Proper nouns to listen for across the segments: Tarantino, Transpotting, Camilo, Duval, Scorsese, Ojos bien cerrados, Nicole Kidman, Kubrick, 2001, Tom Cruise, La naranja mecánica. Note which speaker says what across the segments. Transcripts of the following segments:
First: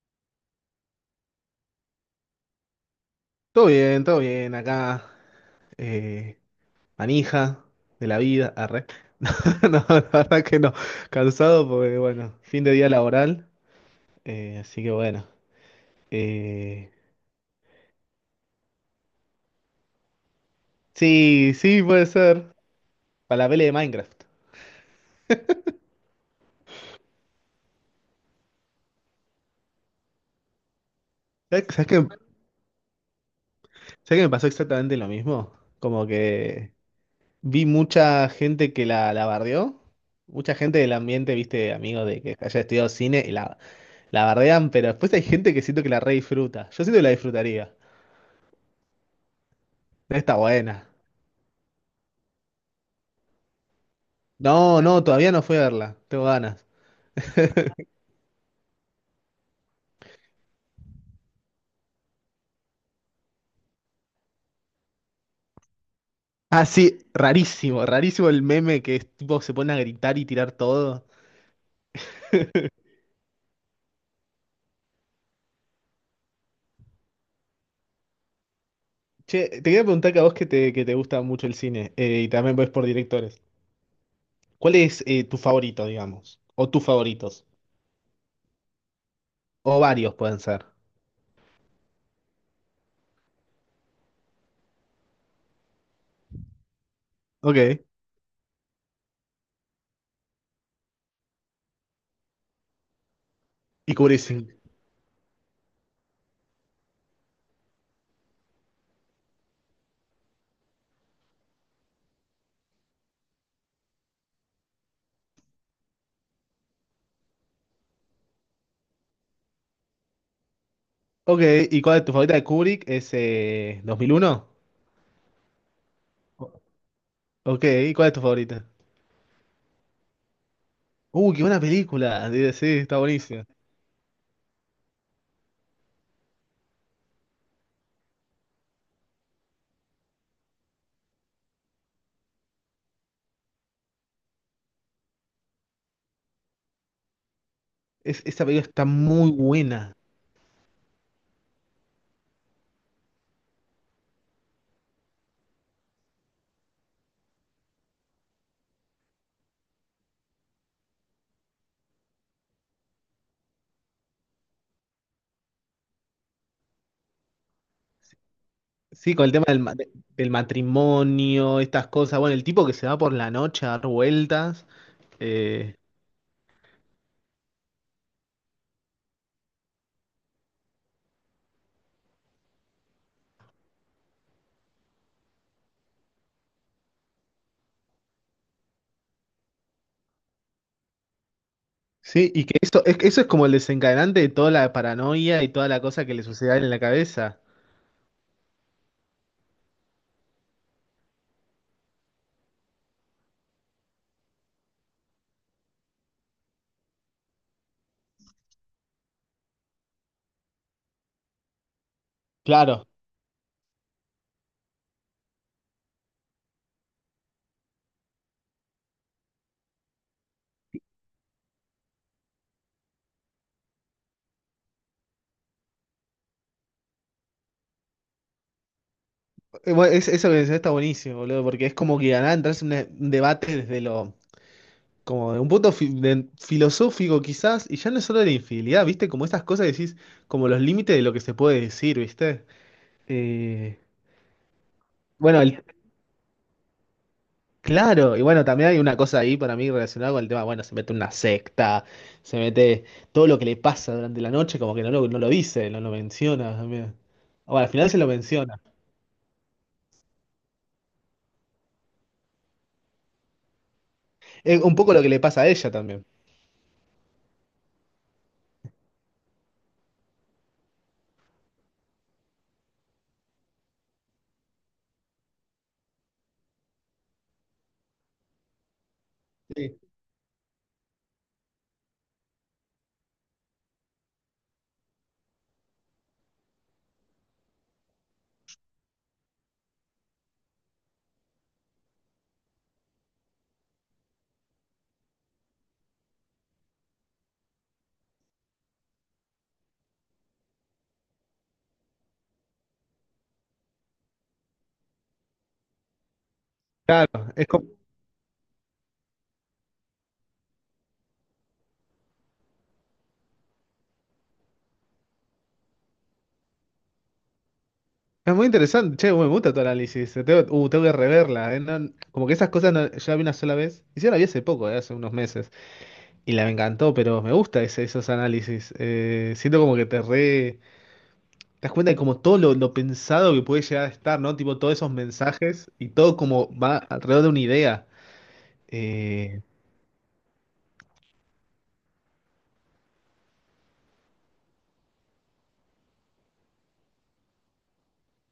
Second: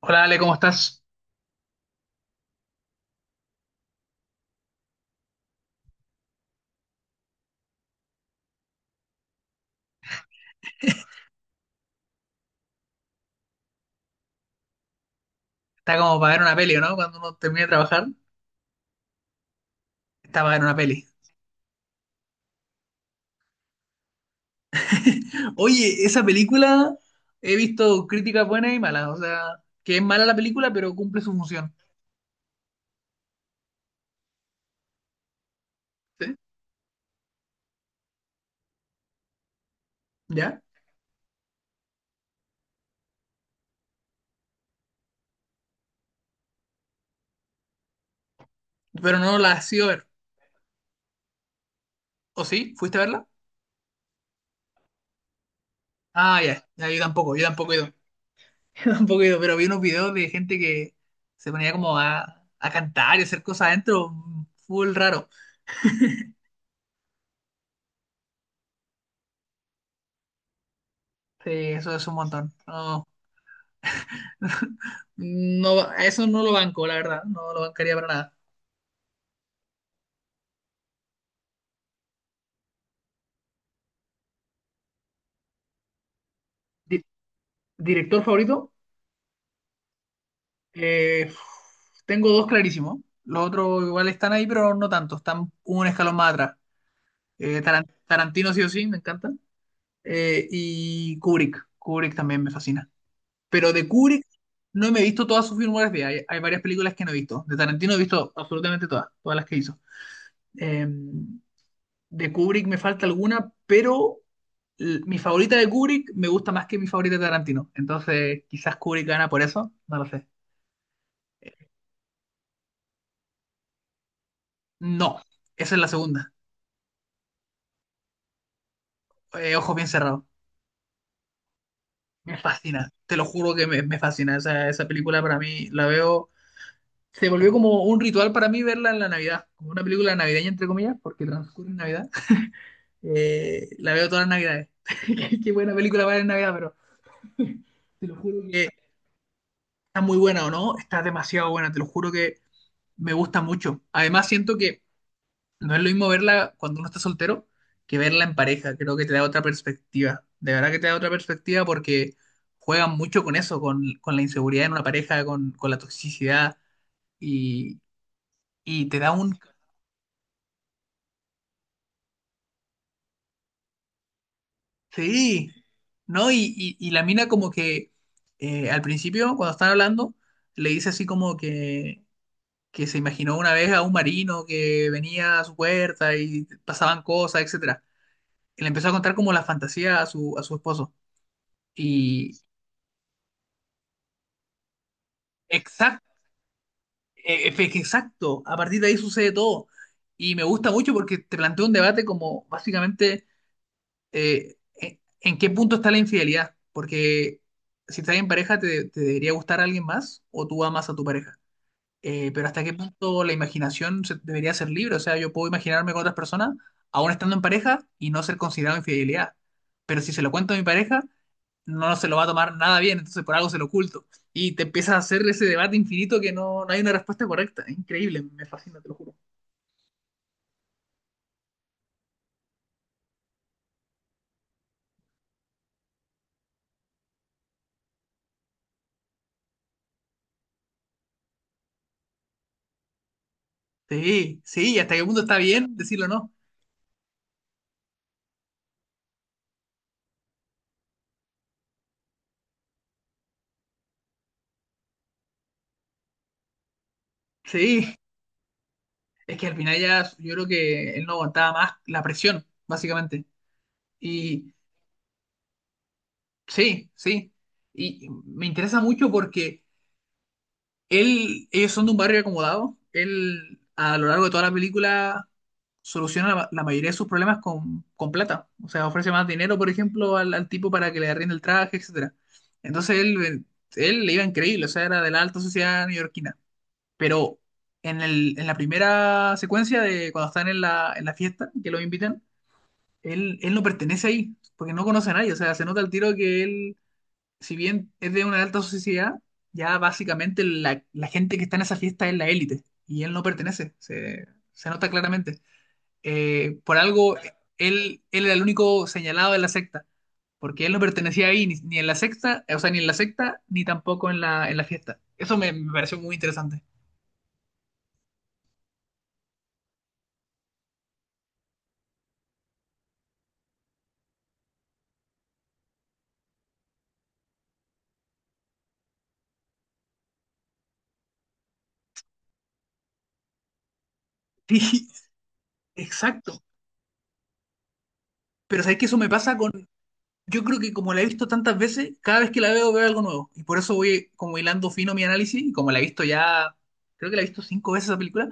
Speaker 1: Hola Ale, ¿cómo estás?
Speaker 2: Todo bien, acá, eh, manija de la vida, arre. No, no, la verdad que no, cansado porque, bueno, fin de día laboral, así que bueno.
Speaker 1: Está como para ver una peli, ¿o
Speaker 2: eh,
Speaker 1: no? Cuando uno termina de trabajar, está para ver una peli.
Speaker 2: sí, sí, puede ser, para la pelea de Minecraft.
Speaker 1: Oye, esa película he visto críticas buenas y malas, o sea, que es mala la película, pero cumple su
Speaker 2: ¿Sabes
Speaker 1: función.
Speaker 2: sabes qué, sabes qué me pasó exactamente lo mismo? Como
Speaker 1: ¿Sí?
Speaker 2: que vi mucha gente que la bardeó, mucha
Speaker 1: ¿Ya?
Speaker 2: gente del ambiente, viste, amigos de que haya estudiado cine, y la bardean, pero después hay gente que siento que la re disfruta. Yo siento que la disfrutaría.
Speaker 1: Pero no la has ido a ver.
Speaker 2: Está buena.
Speaker 1: ¿O sí? ¿Fuiste a verla?
Speaker 2: No, no, todavía no fui a verla. Tengo
Speaker 1: Ah, ya,
Speaker 2: ganas.
Speaker 1: ya, yo tampoco he ido. Yo tampoco he ido, pero vi unos videos de gente que se ponía como a cantar y hacer cosas adentro, full raro.
Speaker 2: Ah, sí, rarísimo, rarísimo el meme que es tipo se pone a gritar y tirar todo.
Speaker 1: Sí, eso es un montón. No, no, a eso no lo banco, la verdad, no lo bancaría para nada.
Speaker 2: Che, te quería preguntar que a vos que te gusta mucho el cine y también ves por directores. ¿Cuál es tu favorito, digamos? O tus favoritos.
Speaker 1: Director favorito,
Speaker 2: O varios pueden ser.
Speaker 1: eh, tengo dos clarísimos. Los otros igual están ahí, pero no tanto. Están un escalón más atrás.
Speaker 2: Ok.
Speaker 1: Tarantino sí o sí, me encanta. Y Kubrick. Kubrick también me fascina. Pero de
Speaker 2: Y Kubrick.
Speaker 1: Kubrick
Speaker 2: Sí.
Speaker 1: no me he visto todas sus filmografía. Hay varias películas que no he visto. De Tarantino he visto absolutamente todas, todas las que hizo. Eh, de Kubrick me falta alguna, pero mi favorita de Kubrick me gusta más que mi favorita de Tarantino. Entonces, quizás Kubrick gana por eso. No lo sé.
Speaker 2: Ok, ¿y cuál es tu favorita de Kubrick? ¿Es 2001?
Speaker 1: No, esa es la segunda.
Speaker 2: O- Ok, ¿y cuál es tu favorita?
Speaker 1: Ojos bien cerrados.
Speaker 2: Qué buena película.
Speaker 1: Me
Speaker 2: Sí, sí,
Speaker 1: fascina,
Speaker 2: está
Speaker 1: te lo
Speaker 2: buenísima.
Speaker 1: juro que me fascina. Esa película para mí la veo. Se volvió como un ritual para mí verla en la Navidad, como una película navideña, entre comillas, porque transcurre en Navidad. La veo todas las Navidades. Qué buena película para ver en Navidad, pero te lo
Speaker 2: Es,
Speaker 1: juro
Speaker 2: esa película
Speaker 1: que
Speaker 2: está muy buena.
Speaker 1: está muy buena o no, está demasiado buena, te lo juro que me gusta mucho. Además, siento que no es lo mismo verla cuando uno está soltero que verla en pareja. Creo que te da otra perspectiva. De verdad que te da otra perspectiva porque juegan mucho con eso, con, la inseguridad en una pareja, con la toxicidad y, y te da
Speaker 2: Sí, con el
Speaker 1: un.
Speaker 2: tema del del matrimonio, estas cosas. Bueno, el tipo que se va por la noche a dar vueltas.
Speaker 1: Sí,
Speaker 2: eh,
Speaker 1: ¿no? Y la mina como que al principio, cuando están hablando, le dice así como que se imaginó una vez a un marino que venía a su puerta y pasaban cosas, etcétera. Y le empezó a contar como la fantasía a su, esposo.
Speaker 2: sí,
Speaker 1: Y,
Speaker 2: y que eso es como el desencadenante de toda la paranoia y toda la cosa
Speaker 1: Exacto,
Speaker 2: que le sucede a él en la cabeza.
Speaker 1: exacto, a partir de ahí sucede todo. Y me gusta mucho porque te planteo un debate como básicamente, en qué punto está la infidelidad. Porque si estás en pareja, te debería gustar a alguien más o tú amas a tu pareja. Pero hasta qué
Speaker 2: Claro.
Speaker 1: punto la imaginación debería ser libre. O sea, yo puedo imaginarme con otras personas, aún estando en pareja, y no ser considerado infidelidad. Pero si se lo cuento a mi pareja, no se lo va a tomar nada bien, entonces por algo se lo oculto. Y te empiezas a hacer ese debate infinito que no, no hay una respuesta correcta. Es increíble, me fascina, te lo juro.
Speaker 2: Bueno, eso que decís está buenísimo, boludo, porque es como que ganar, entras en un debate desde lo, como de un punto filosófico quizás, y ya no es solo de la infidelidad, ¿viste? Como estas cosas que decís, como los límites de lo que se puede decir, ¿viste? Eh,
Speaker 1: Sí, sí, ¿y hasta qué punto está
Speaker 2: bueno, el,
Speaker 1: bien decirlo o no?
Speaker 2: Claro, y bueno, también hay una cosa ahí para mí relacionada con el tema, bueno, se mete en una secta, se mete todo lo que le pasa durante la noche, como que no lo dice, no lo menciona también. Bueno, al final
Speaker 1: Sí,
Speaker 2: se lo menciona.
Speaker 1: es que al final ya yo creo que él no aguantaba más la presión, básicamente. Y
Speaker 2: Es un poco lo que le pasa a ella también.
Speaker 1: sí, sí. Y me interesa mucho porque ellos son de un barrio acomodado. Él, a lo largo de toda la película, soluciona la, mayoría de sus problemas con plata. O sea, ofrece más dinero, por
Speaker 2: Sí,
Speaker 1: ejemplo, al, tipo para que le arriende el traje, etcétera. Entonces él le iba increíble, o sea, era de la alta sociedad neoyorquina. Pero en la primera secuencia de cuando están en la, fiesta, que lo invitan, él no pertenece ahí, porque no conoce a nadie. O sea, se nota al tiro que él si bien es de una alta sociedad, ya básicamente la, gente que está en esa fiesta es la élite y él no pertenece, se, nota claramente. Por
Speaker 2: claro,
Speaker 1: algo,
Speaker 2: es, como-
Speaker 1: él era el único señalado de la secta, porque él no pertenecía ahí ni en la secta, o sea, ni en la secta, ni tampoco en la, fiesta. Eso me pareció muy interesante.
Speaker 2: es muy interesante, che, me gusta tu análisis, tengo, tengo que reverla, como que esas cosas yo la vi una sola vez, y sí, la vi hace poco, hace unos meses, y la me encantó, pero me gusta esos análisis, siento como que te re... Te das cuenta de como todo lo pensado que puede llegar a estar, ¿no? Tipo, todos
Speaker 1: Sí,
Speaker 2: esos mensajes y todo
Speaker 1: exacto.
Speaker 2: como va alrededor de una idea.
Speaker 1: Pero sabes que eso me pasa.
Speaker 2: Eh,
Speaker 1: Yo creo que como la he visto tantas veces, cada vez que la veo veo algo nuevo. Y por eso voy como hilando fino mi análisis. Y como la he visto ya, creo que la he visto cinco veces esa película,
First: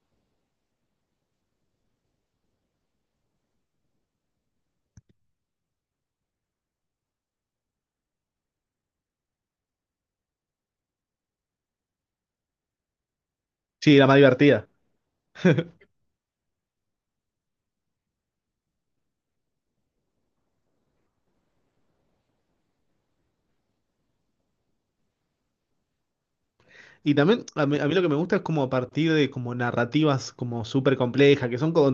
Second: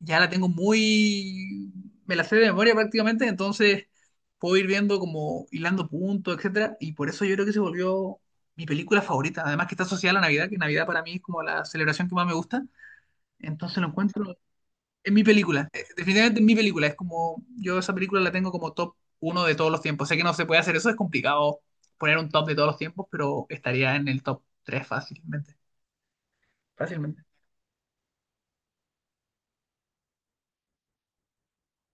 Speaker 1: ya la tengo muy. Me la sé de memoria prácticamente, entonces puedo ir viendo como hilando puntos, etcétera. Y por eso yo creo que se volvió mi película favorita. Además que está asociada a la Navidad, que Navidad para mí es como la celebración que más me gusta. Entonces lo
Speaker 2: sí, la más
Speaker 1: encuentro,
Speaker 2: divertida.
Speaker 1: es mi película, definitivamente es mi película. Es como, yo esa película la tengo como top uno de todos los tiempos. Sé que no se puede hacer eso, es complicado poner un top de todos los tiempos, pero estaría en el top 3 fácilmente.
Speaker 2: Y
Speaker 1: Fácilmente.
Speaker 2: también a mí lo que me gusta es como a partir de como narrativas como súper complejas, que son como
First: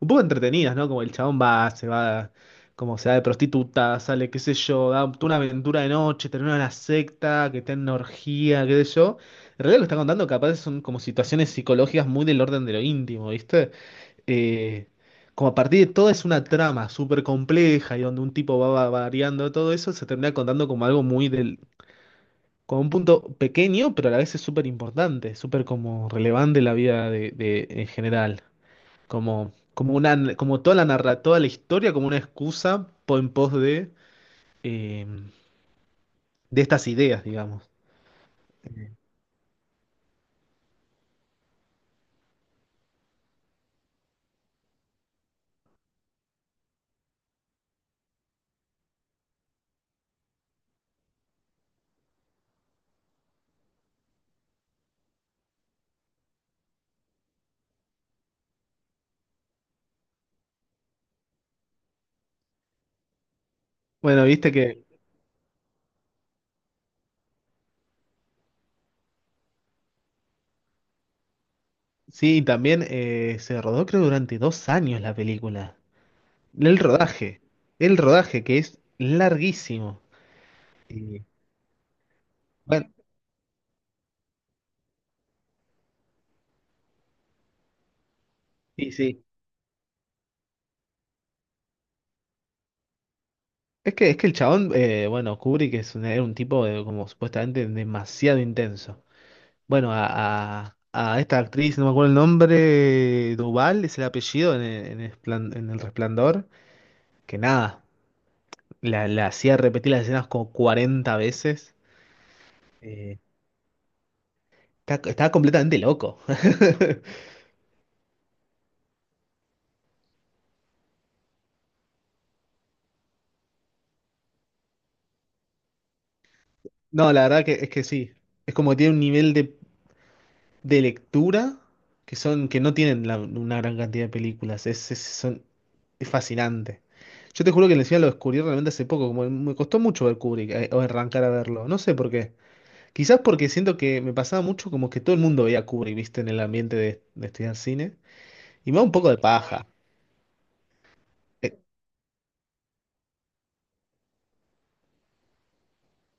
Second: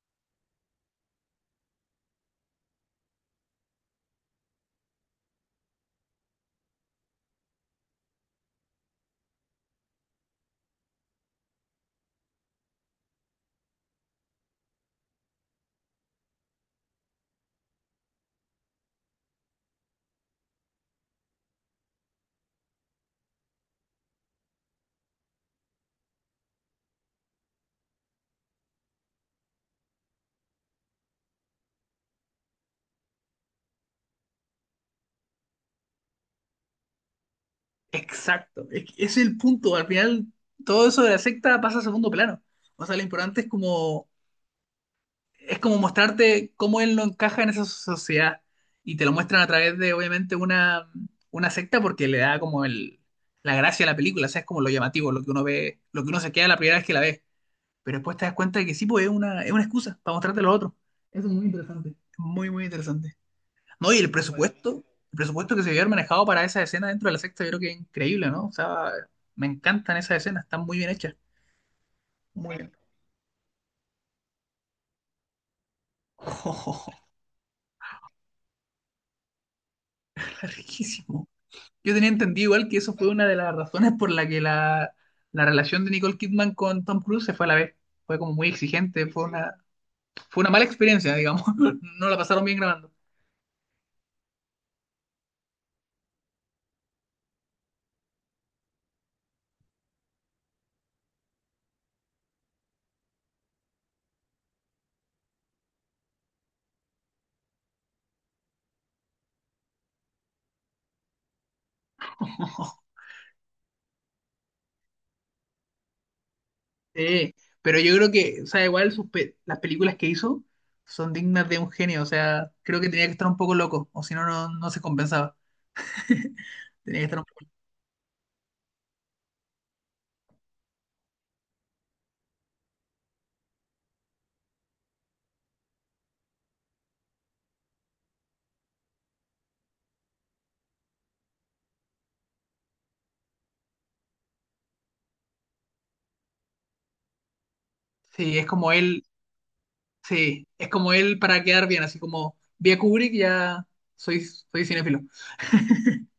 Speaker 2: un poco entretenidas, ¿no? Como el chabón se va, como se va de prostituta, sale, qué sé yo, da toda una aventura de noche, termina en una secta, que está en una orgía, qué sé yo. En realidad lo que está contando capaz son como situaciones psicológicas muy del orden de lo íntimo, ¿viste? eh, Como a partir de todo es una trama súper compleja y donde un tipo va, va variando todo eso, se termina contando como algo muy del, como un punto pequeño, pero a la vez es súper importante, súper como relevante en la vida en general. Como, como toda toda la historia como una excusa en pos eh, de estas ideas, digamos.
Speaker 1: Exacto. Que ese es el punto. Al final, todo eso de la secta pasa a segundo plano. O sea, lo importante es como, mostrarte cómo él no encaja en esa sociedad. Y te lo muestran a través de, obviamente, una secta porque le da como la gracia a la película. O sea, es como lo llamativo, lo que uno ve, lo que uno se queda la primera vez que la ve. Pero después te das cuenta de que sí, pues es una excusa para mostrarte a los otros. Eso es muy interesante. Es muy, muy interesante. No, y el Bueno,
Speaker 2: Bueno, viste que
Speaker 1: el presupuesto que se había manejado para esa escena dentro de la secta, yo creo que es increíble, ¿no? O sea, me encantan esas escenas, están muy bien hechas.
Speaker 2: sí,
Speaker 1: Muy bien.
Speaker 2: también se rodó creo durante 2 años la película. El
Speaker 1: Oh,
Speaker 2: rodaje, el rodaje que es larguísimo. Y,
Speaker 1: riquísimo. Yo tenía entendido igual que
Speaker 2: bueno,
Speaker 1: eso fue una de las razones por la que la, relación de Nicole Kidman con Tom Cruise se fue a la vez. Fue como muy
Speaker 2: y
Speaker 1: exigente, fue
Speaker 2: sí.
Speaker 1: una, fue una mala experiencia, digamos. No la pasaron bien grabando.
Speaker 2: Es que el chabón, bueno, Kubrick era un tipo de, como supuestamente demasiado intenso. Bueno, a esta actriz, no me acuerdo el nombre, Duval es el apellido en en el en El Resplandor, que nada, la hacía repetir las escenas como 40 veces. Eh, Estaba completamente loco.
Speaker 1: Sí, pero yo creo que, o sea, igual las películas que hizo son dignas de un genio, o sea, creo que tenía que estar un poco loco, o si no, no se compensaba. Tenía que
Speaker 2: No,
Speaker 1: estar
Speaker 2: la
Speaker 1: un
Speaker 2: verdad
Speaker 1: poco.
Speaker 2: que es que sí. Es como que tiene un nivel de lectura que son, que no tienen una gran cantidad de películas. Es fascinante. Yo te juro que encima lo descubrí realmente hace poco, como me costó mucho ver Kubrick o arrancar a verlo. No sé por qué. Quizás porque siento que me pasaba mucho como que todo el mundo veía Kubrick, viste, en el ambiente de estudiar cine.
Speaker 1: Sí, es
Speaker 2: Y
Speaker 1: como
Speaker 2: me da un
Speaker 1: él,
Speaker 2: poco de paja.
Speaker 1: sí, es como él para
Speaker 2: Eh,
Speaker 1: quedar bien, así como vi a Kubrick, ya soy cinéfilo.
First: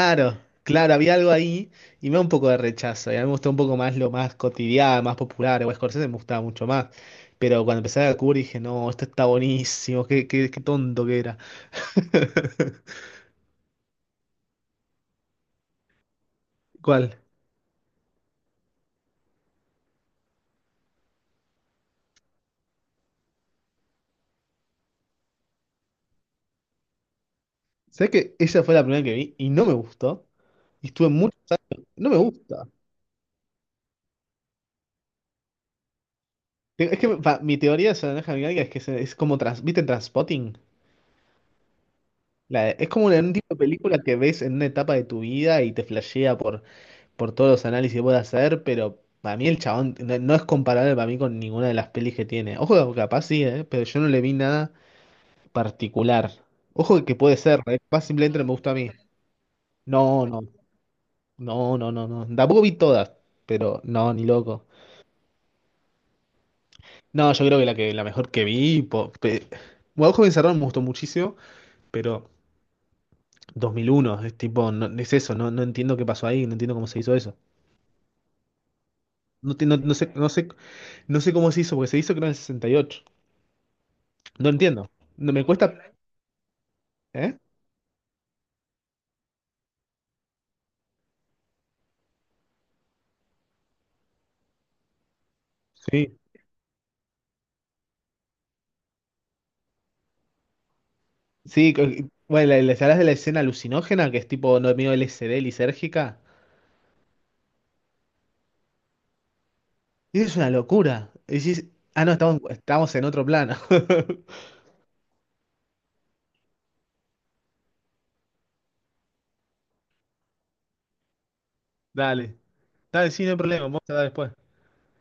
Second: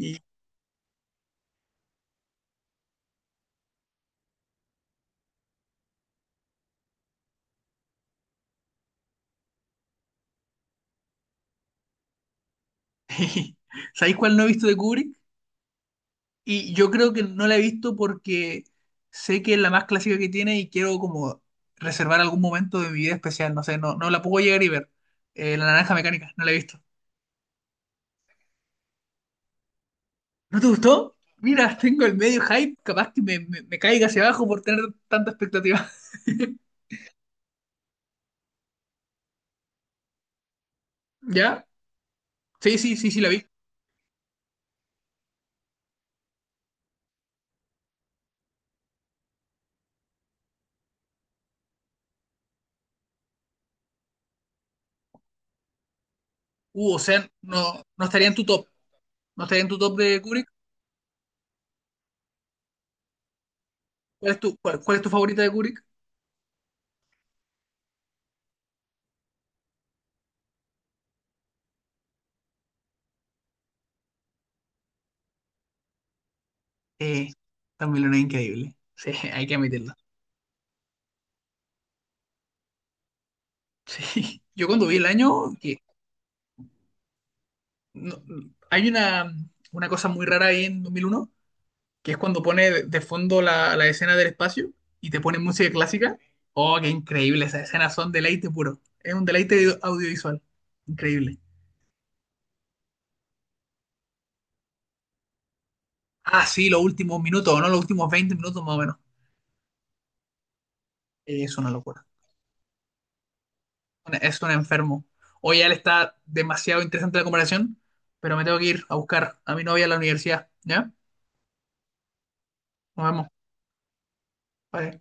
Speaker 1: Y,
Speaker 2: claro, había algo ahí y me da un poco de rechazo. Y a mí me gustó un poco más lo más cotidiano, más popular. O Scorsese me gustaba mucho más. Pero cuando empecé a descubrir dije, no, esto está buenísimo, qué tonto que era.
Speaker 1: ¿sabéis cuál no he visto de Kubrick? Y yo creo
Speaker 2: ¿Cuál?
Speaker 1: que no la he visto porque sé que es la más clásica que tiene y quiero como reservar algún momento de mi vida especial, no sé, no, no la puedo llegar y ver. La naranja mecánica, no la he visto.
Speaker 2: ¿Sabes que esa fue la primera que vi y no me gustó?
Speaker 1: ¿No te
Speaker 2: Y estuve
Speaker 1: gustó?
Speaker 2: mucho.
Speaker 1: Mira, tengo
Speaker 2: No
Speaker 1: el
Speaker 2: me
Speaker 1: medio
Speaker 2: gusta.
Speaker 1: hype, capaz que me, me caiga hacia abajo por tener tanta expectativa.
Speaker 2: Es que mi teoría de la naranja mecánica es que es como. ¿Viste Transpotting?
Speaker 1: ¿Ya? Sí,
Speaker 2: Es
Speaker 1: sí,
Speaker 2: como
Speaker 1: sí, sí, la
Speaker 2: un
Speaker 1: vi.
Speaker 2: tipo de película que ves en una etapa de tu vida y te flashea por. Por todos los análisis que pueda hacer, pero para mí el chabón no es comparable para mí con ninguna de las pelis que tiene. Ojo, que capaz sí, pero yo no le vi nada particular.
Speaker 1: Uh, o
Speaker 2: Ojo que
Speaker 1: sea,
Speaker 2: puede ser,
Speaker 1: no,
Speaker 2: capaz
Speaker 1: no estaría en
Speaker 2: simplemente
Speaker 1: tu
Speaker 2: no me
Speaker 1: top.
Speaker 2: gusta a mí.
Speaker 1: No estaría en tu top de
Speaker 2: No, no,
Speaker 1: Kubrick.
Speaker 2: no, no, no, no. Tampoco vi todas, pero no, ni
Speaker 1: ¿Cuál es tu,
Speaker 2: loco.
Speaker 1: cuál, cuál es tu favorita de Kubrick?
Speaker 2: No, yo creo que la mejor que vi, bueno, Ojo de me gustó muchísimo, pero 2001, es tipo, no, es eso, no, no entiendo qué pasó ahí, no entiendo cómo se hizo
Speaker 1: Eh,
Speaker 2: eso.
Speaker 1: también una increíble. Sí, hay que
Speaker 2: No,
Speaker 1: admitirlo.
Speaker 2: no sé, no sé cómo se hizo, porque se hizo creo en el 68.
Speaker 1: Sí.
Speaker 2: No
Speaker 1: Yo cuando
Speaker 2: entiendo.
Speaker 1: vi el
Speaker 2: No me
Speaker 1: año,
Speaker 2: cuesta.
Speaker 1: que
Speaker 2: ¿Eh?
Speaker 1: no- hay una, cosa muy rara ahí en 2001, que es cuando pone de fondo la escena del espacio y te pone música clásica.
Speaker 2: Sí,
Speaker 1: Oh, qué increíble, esas escenas son deleite puro. Es un deleite audiovisual. Increíble.
Speaker 2: sí, bueno, ¿sabés de la escena alucinógena que es tipo no medio LSD lisérgica?
Speaker 1: Ah, sí, los últimos minutos, ¿no? Los últimos 20 minutos más o menos.
Speaker 2: Y es una locura. Y
Speaker 1: Es
Speaker 2: decís,
Speaker 1: una locura.
Speaker 2: ah, no, estamos en otro plano.
Speaker 1: Es un enfermo. Hoy ya le está demasiado interesante la comparación, pero me tengo que ir a buscar a mi novia a la universidad. ¿Ya?
Speaker 2: Dale.
Speaker 1: Nos
Speaker 2: Dale, sí,
Speaker 1: vemos.
Speaker 2: no hay problema. Vamos a dar después.
Speaker 1: Bye.